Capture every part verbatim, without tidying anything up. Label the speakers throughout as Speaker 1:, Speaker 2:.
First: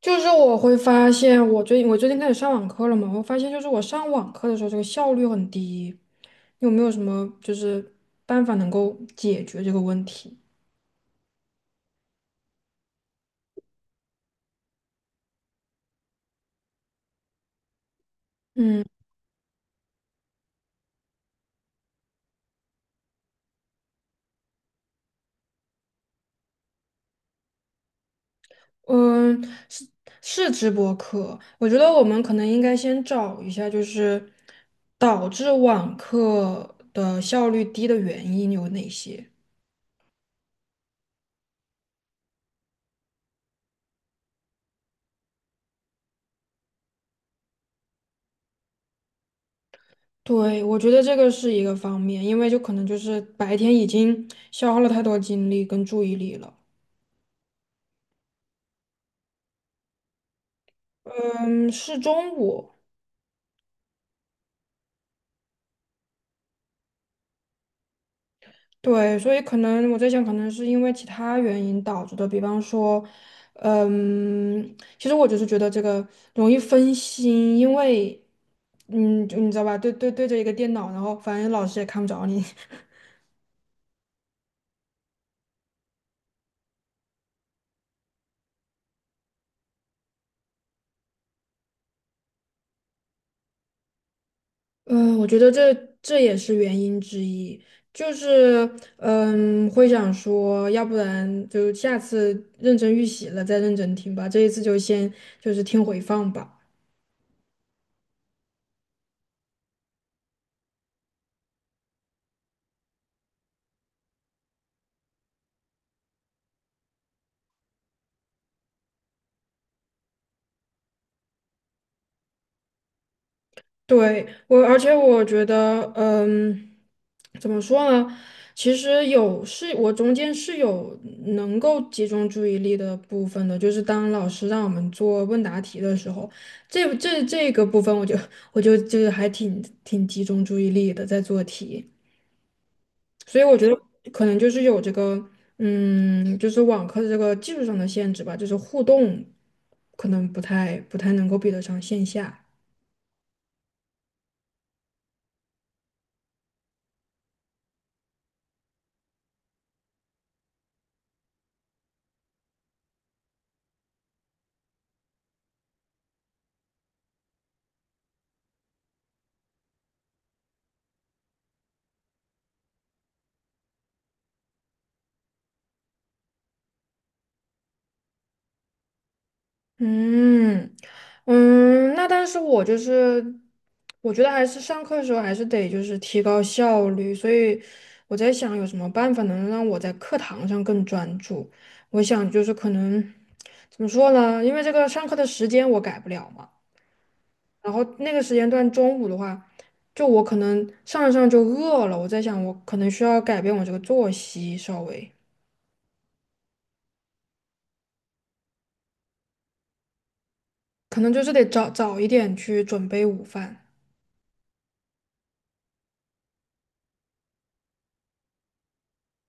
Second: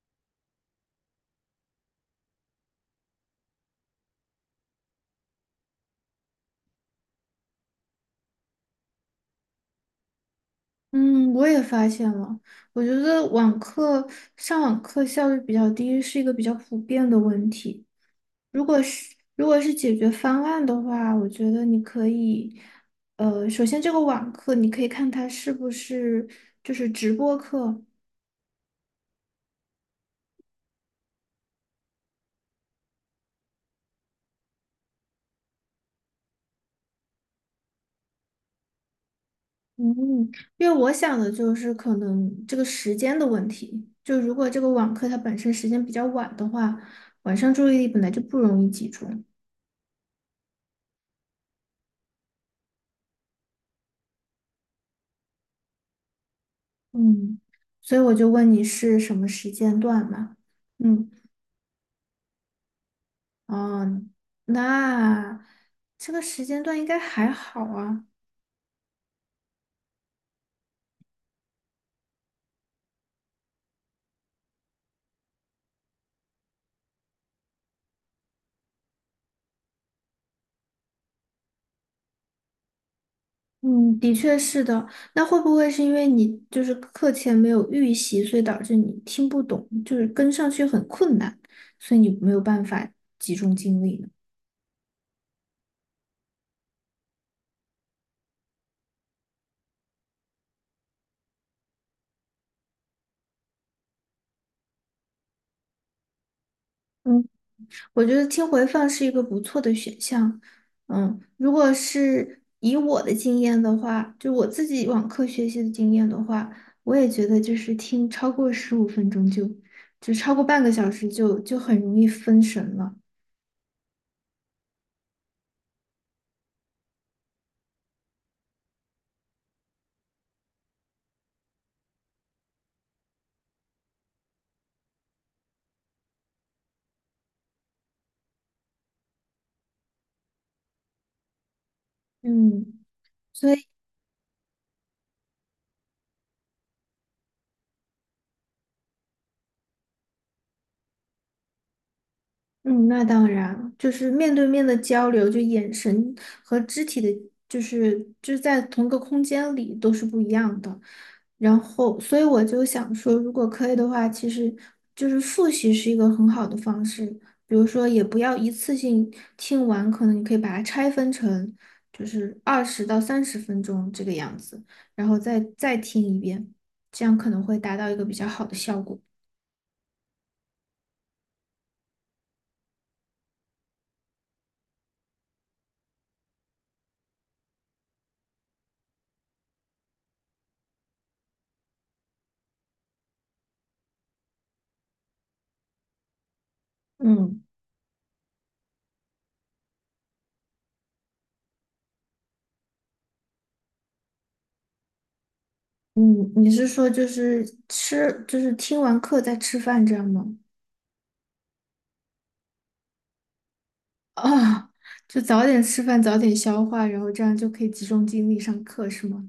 Speaker 1: 就是我会发现，我最近我最近开始上网课了嘛，我发现就是我上网课的时候，这个效率很低。有没有什么就是办法能够解决这个问题？
Speaker 2: 嗯，我也发现了，我觉得网课上网课效率比较低是一个比较普遍的问题。如果
Speaker 1: 嗯
Speaker 2: 是如果是解决方案的话，我觉得你可以，呃，首先这个网课你可以看它是不是就是直播课，
Speaker 1: 嗯，是是直播课，我觉得我们可能应该先找一下，就是导致网课的效率低的原因有哪些。
Speaker 2: 嗯，因为我想的就是可能这个时间的问题，就如果这个网课它本身时间比较晚的话，晚上注意力本来就不容易集中。
Speaker 1: 对，我觉得这个是一个方面，因为就可能就是白天已经消耗了太多精力跟注意力了。
Speaker 2: 嗯，所以我就问你是什么时间段嘛？嗯，
Speaker 1: 嗯，是中午，
Speaker 2: 哦，那这个时间段应该还好啊。
Speaker 1: 对，所以可能我在想，可能是因为其他原因导致的，比方说，嗯，其实我就是觉得这个容易分心，因为，嗯，就你知道吧，对对对着一个电脑，然后反正老师也看不着你，
Speaker 2: 嗯，的确是的。那会不会是因为你就是课前没有预习，所以导致你听不懂，就是跟上去很困难，所以你没有办法集中精力呢？
Speaker 1: 嗯，我觉得这这也是原因之一，就是嗯，会想说，要不然就下次认真预习了再认真听吧，这一次就先就是听回放吧。
Speaker 2: 嗯。我觉得听回放是一个不错的选项。嗯，如果是以我的经验的话，就我自己网课学习的经验的话，我也觉得就是听超过十五分钟就，就超过半个小时就就很容易分神了。
Speaker 1: 对，我，而且我觉得，嗯，怎么说呢？其实有是，我中间是有能够集中注意力的部分的，就是当老师让我们做问答题的时候，这这这个部分我就我就就是还挺挺集中注意力的在做题，
Speaker 2: 嗯。
Speaker 1: 所以
Speaker 2: 所
Speaker 1: 我觉
Speaker 2: 以。
Speaker 1: 得可能就是有这个，嗯，就是网课的这个技术上的限制吧，就是互动可能不太不太能够比得上线下。
Speaker 2: 嗯，那当然，就是面对面的交流，就眼神和肢体的，就是就是在同一个空间里都是不一样的。然后，所以我就想说，如果可以的话，其实就是复习是一个很好的方式。比如说，也不要一次性听完，可能你可以把它拆分成就是二十到三十分钟这个样子，然后再再听一遍，这样可能会达到一个比较好的效果。
Speaker 1: 嗯嗯，那但是我就是，我觉得还是上课的时候还是得就是提高效率，所以我在想有什么办法能让我在课堂上更专注。我想就是可能怎么说呢？因为这个上课的时间我改不了嘛，
Speaker 2: 嗯。
Speaker 1: 然后那个时间段中午的话，就我可能上着上着就饿了，我在想我可能需要改变我这个作息稍微，
Speaker 2: 嗯，你是说就是吃，就是听完课再吃饭这样吗？
Speaker 1: 可能就是得早早一点去准备午饭。
Speaker 2: 啊，就早点吃饭，早点消化，然后这样就可以集中精力上课，是吗？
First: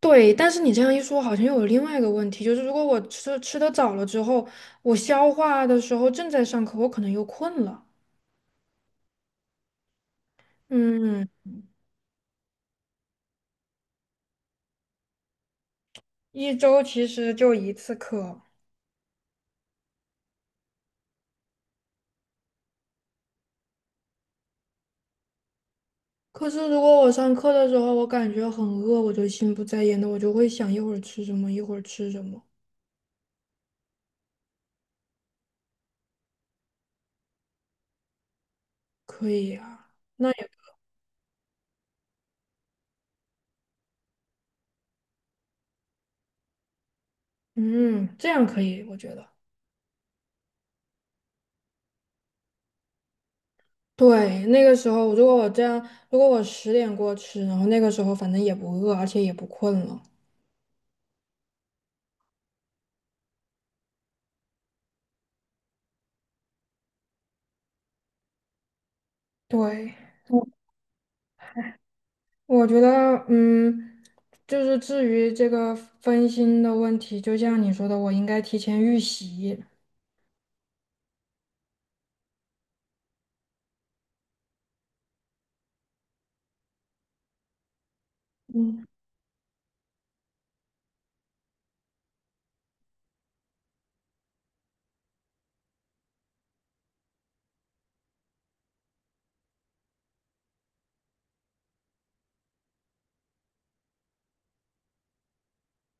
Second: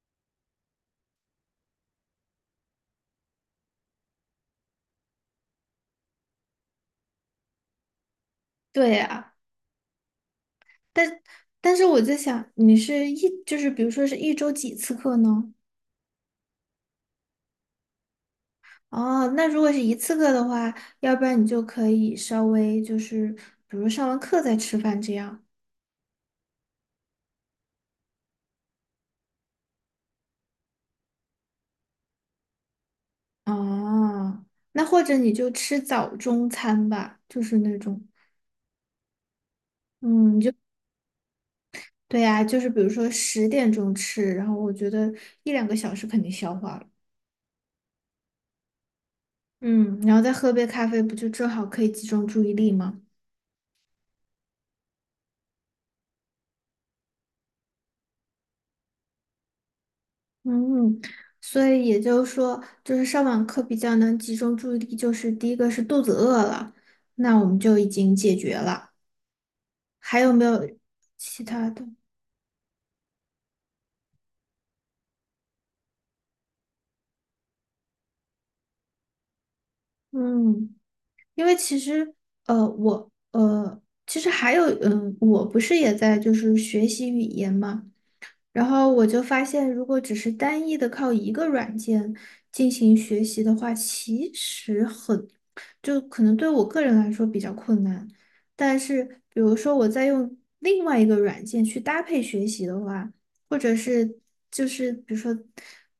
Speaker 1: 对，但是你这样一说，好像又有另外一个问题，就是如果我吃吃的早了之后，我消化的时候正在上课，我可能又困了。
Speaker 2: 对呀，但
Speaker 1: 嗯，
Speaker 2: 但是我在想，你是一就是比如说是一周几次课呢？
Speaker 1: 一周其实就一次课。
Speaker 2: 哦，那如果是一次课的话，要不然你就可以稍微就是比如上完课再吃饭这样。
Speaker 1: 可是如果我上课的时候，我感觉很饿，我就心不在焉的，我就会想一会儿吃什么，一会儿吃什么。
Speaker 2: 哦，那或者你就吃早中餐吧，就是那种。
Speaker 1: 可以啊，那
Speaker 2: 嗯，
Speaker 1: 也，
Speaker 2: 就。对呀，就是比如说十点钟吃，然后我觉得一两个小时肯定消化了，
Speaker 1: 嗯，这样可以，我觉得。
Speaker 2: 嗯，然后再喝杯咖啡，不就正好可以集中注意力吗？
Speaker 1: 对，那个时候如果我这样，如果我十点过吃，然后那个时候反正也不饿，而且也不困了。
Speaker 2: 嗯，所以也就是说，就是上网课比较能集中注意力，就是第一个是肚子饿了，那我们就已经解决了。
Speaker 1: 对。
Speaker 2: 还有没有其他的？
Speaker 1: 我觉得，嗯，就是至于这个分心的问题，就像你说的，我应该提前预习，
Speaker 2: 嗯，因为其实呃，我呃，其实还有嗯，我不是也在就是学习语言嘛。然后我就发现，如果只是单一的靠一个软件进行学习的话，其实很，就可能对我个人来说比较困难。但是，比如说我在用另外一个软件去搭配学习的话，或者是就是比如说，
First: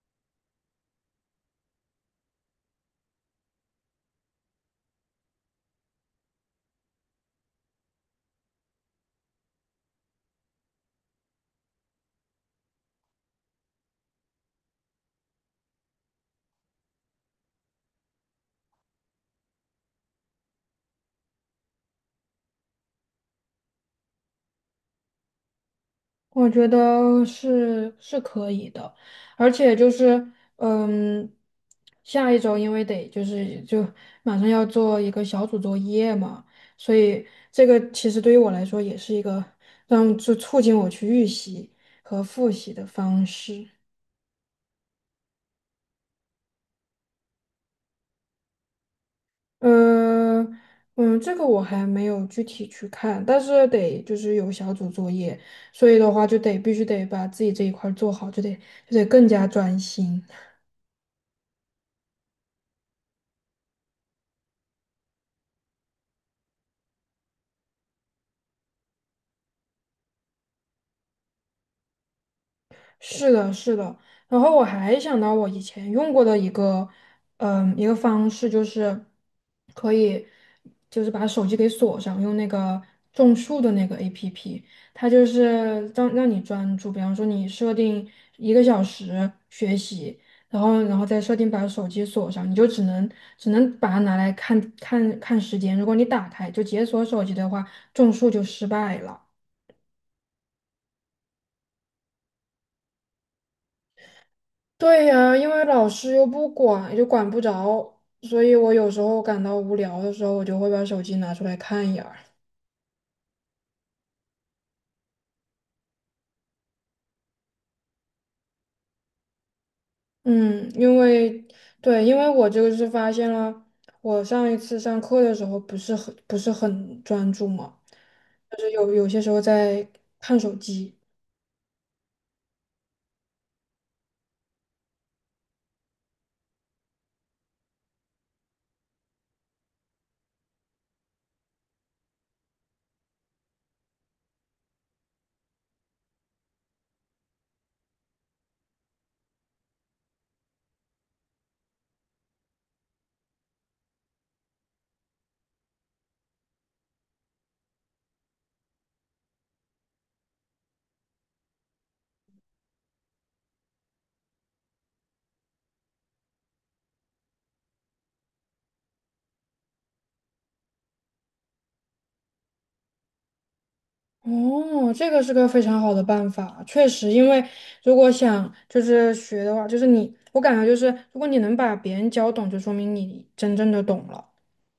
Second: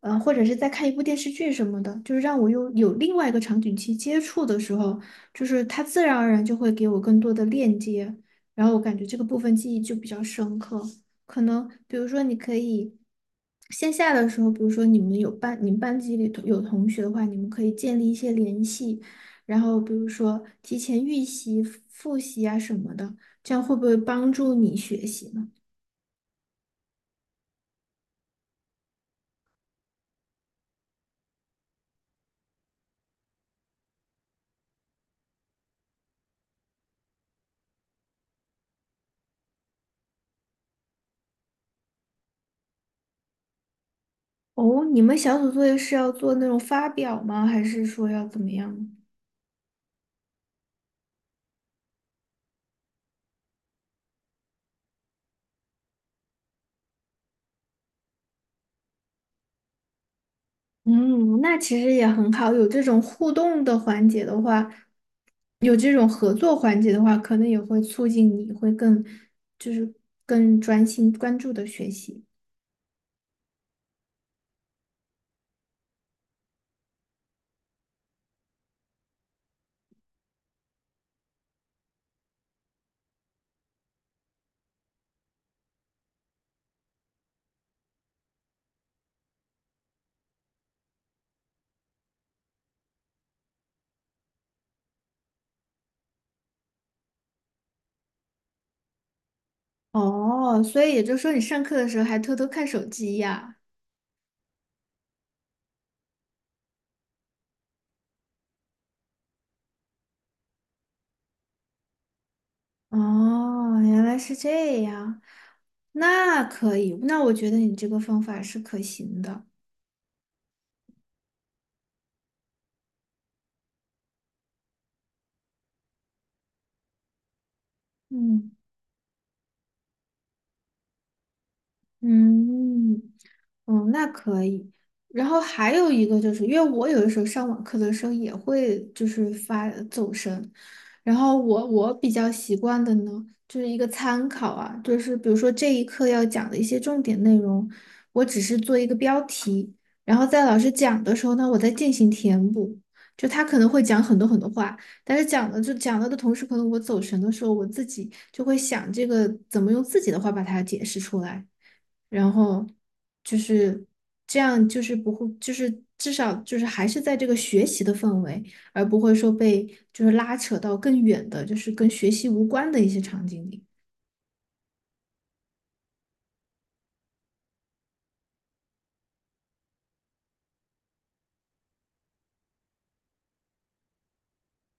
Speaker 2: 呃，或者是在看一部电视剧什么的，就是让我用有另外一个场景去接触的时候，就是它自然而然就会给我更多的链接，然后我感觉这个部分记忆就比较深刻。可能比如说你可以线下的时候，比如说你们有班，你们班级里头有同学的话，你们可以建立一些联系，然后比如说提前预习、复习啊什么的，这样会不会帮助你学习呢？
Speaker 1: 我觉得是是可以的，而且就是，嗯，下一周因为得就是就马上要做一个小组作业嘛，所以这个其实对于我来说也是一个让就促进我去预习和复习的方式。
Speaker 2: 哦，你们小组作业是要做那种发表吗？还是说要怎么样？
Speaker 1: 嗯嗯，这个我还没有具体去看，但是得就是有小组作业，所以的话就得必须得把自己这一块儿做好，就得就得更加专心。
Speaker 2: 嗯，那其实也很好，有这种互动的环节的话，有这种合作环节的话，可能也会促进你会更，就是更专心关注的学习。
Speaker 1: 是的，是的。然后我还想到我以前用过的一个，嗯，一个方式就是可以，就是把手机给锁上，用那个种树的那个 A P P，它就是让让你专注。比方说你设定一个小时学习，然后然后再设定把手机锁上，你就只能只能把它拿来看看看时间。如果你打开就解锁手机的话，种树就失败了。
Speaker 2: 哦，所以也就是说，你上课的时候还偷偷看手机呀？
Speaker 1: 对呀，因为老师又不管，就管不着，所以我有时候感到无聊的时候，我就会把手机拿出来看一眼儿。
Speaker 2: 哦，原来是这样，那可以，那我觉得你这个方法是可行的。
Speaker 1: 嗯，因为对，因为我这个是发现了，我上一次上课的时候不是很不是很专注嘛，
Speaker 2: 嗯。
Speaker 1: 就是有有些时候在看手机。
Speaker 2: 嗯，嗯，那可以。然后还有一个就是，因为我有的时候上网课的时候也会就是发走神，然后我我比较习惯的呢，就是一个参考啊，就是比如说这一课要讲的一些重点内容，我只是做一个标题，然后在老师讲的时候呢，我再进行填补。就他可能会讲很多很多话，但是讲了就讲了的同时，可能我走神的时候，我自己就会想这个怎么用自己的话把它解释出来。然后就是这样，就是不会，就是至少就是还是在这个学习的氛围，而不会说被就是拉扯到更远的，就是跟学习无关的一些场景里。
Speaker 1: 哦，这个是个非常好的办法，确实，因为如果想就是学的话，就是你，我感觉就是如果你能把别人教懂，就说明你真正的懂了。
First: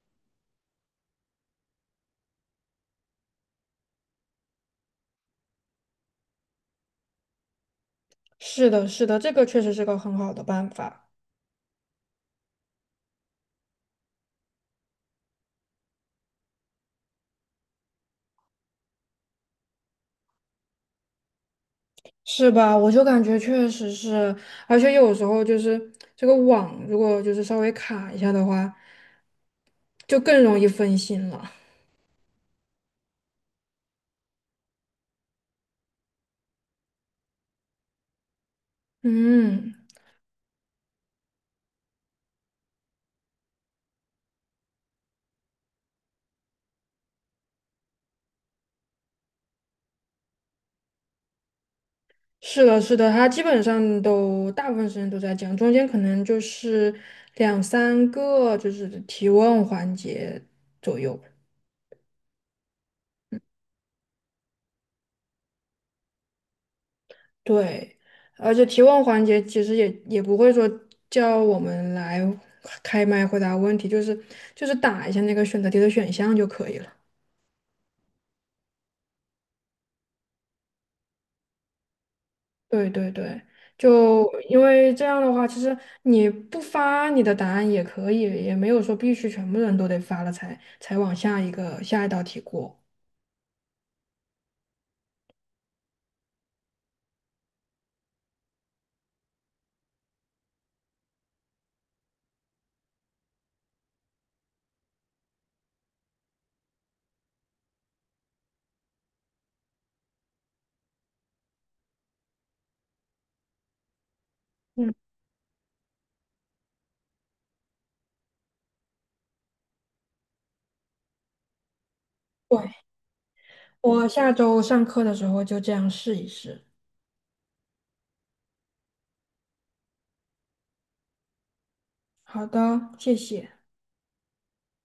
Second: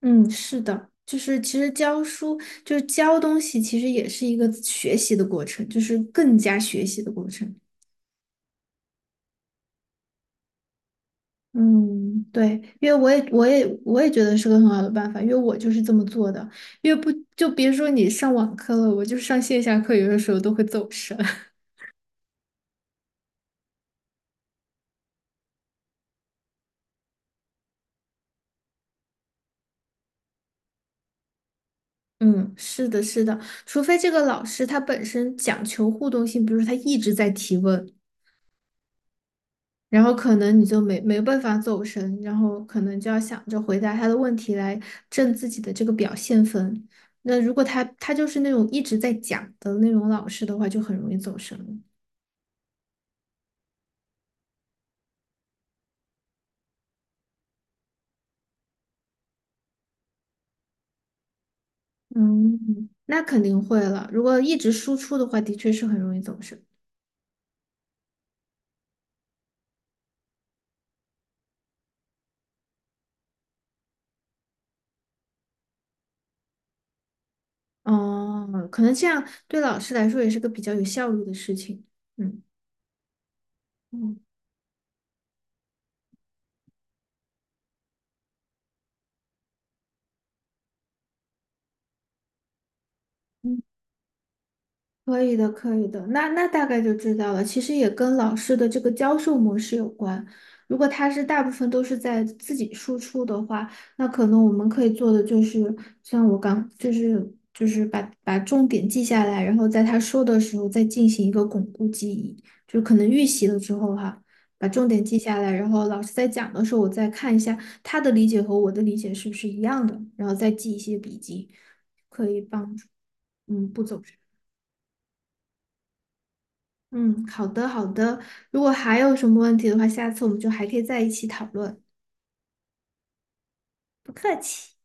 Speaker 2: 嗯，是的，就是其实教书就是教东西，其实也是一个学习的过程，就是更加学习的过程。
Speaker 1: 是的，是的，这个确实是个很好的办法，
Speaker 2: 嗯，对，因为我也我也我也觉得是个很好的办法，因为我就是这么做的。因为不就别说你上网课了，我就上线下课，有的时候都会走神。
Speaker 1: 是吧？我就感觉确实是，而且有时候就是这个网如果就是稍微卡一下的话，就更容易分心了。
Speaker 2: 嗯，是的，是的，除非这个老师他本身讲求互动性，比如说他一直在提问，
Speaker 1: 嗯，
Speaker 2: 然后可能你就没没办法走神，然后可能就要想着回答他的问题来挣自己的这个表现分。那如果他他就是那种一直在讲的那种老师的话，就很容易走神了。
Speaker 1: 是的，是的，他基本上都大部分时间都在讲，中间可能就是两三个就是提问环节，
Speaker 2: 嗯，那肯定会了。如果一直输出的话，的确是很容易走神。
Speaker 1: 对，而且提问环节其实也也不会说叫我们来开麦回答问题，就是就是打一下那个选择题的选项就可以了。
Speaker 2: 哦，可能这样对老师来说也是个比较有效率的事情。嗯
Speaker 1: 对对对，
Speaker 2: 嗯。
Speaker 1: 就因为这样的话，其实你不发你的答案也可以，也没有说必须全部人都得发了才才往下一个下一道题过。
Speaker 2: 嗯，可以的，可以的，那那大概就知道了。其实也跟老师的这个教授模式有关。如果他是大部分都是在自己输出的话，那可能我们可以做的就是，像我刚就是就是把把重点记下来，然后在他说的时候再进行一个巩固记忆，就可能预习了之后哈，把重
Speaker 1: 嗯，
Speaker 2: 点记下来，然后老师在讲的时候，我再看一下他的理解和我的理解是不是一样的，然后再记一些笔记，
Speaker 1: 对，
Speaker 2: 嗯，不走。
Speaker 1: 我下周上课的时候就这样试一试。
Speaker 2: 嗯，好的好的。如果还有什么问题的话，下次我们就还可以在一起讨论。
Speaker 1: 好的，谢谢。
Speaker 2: 不客气。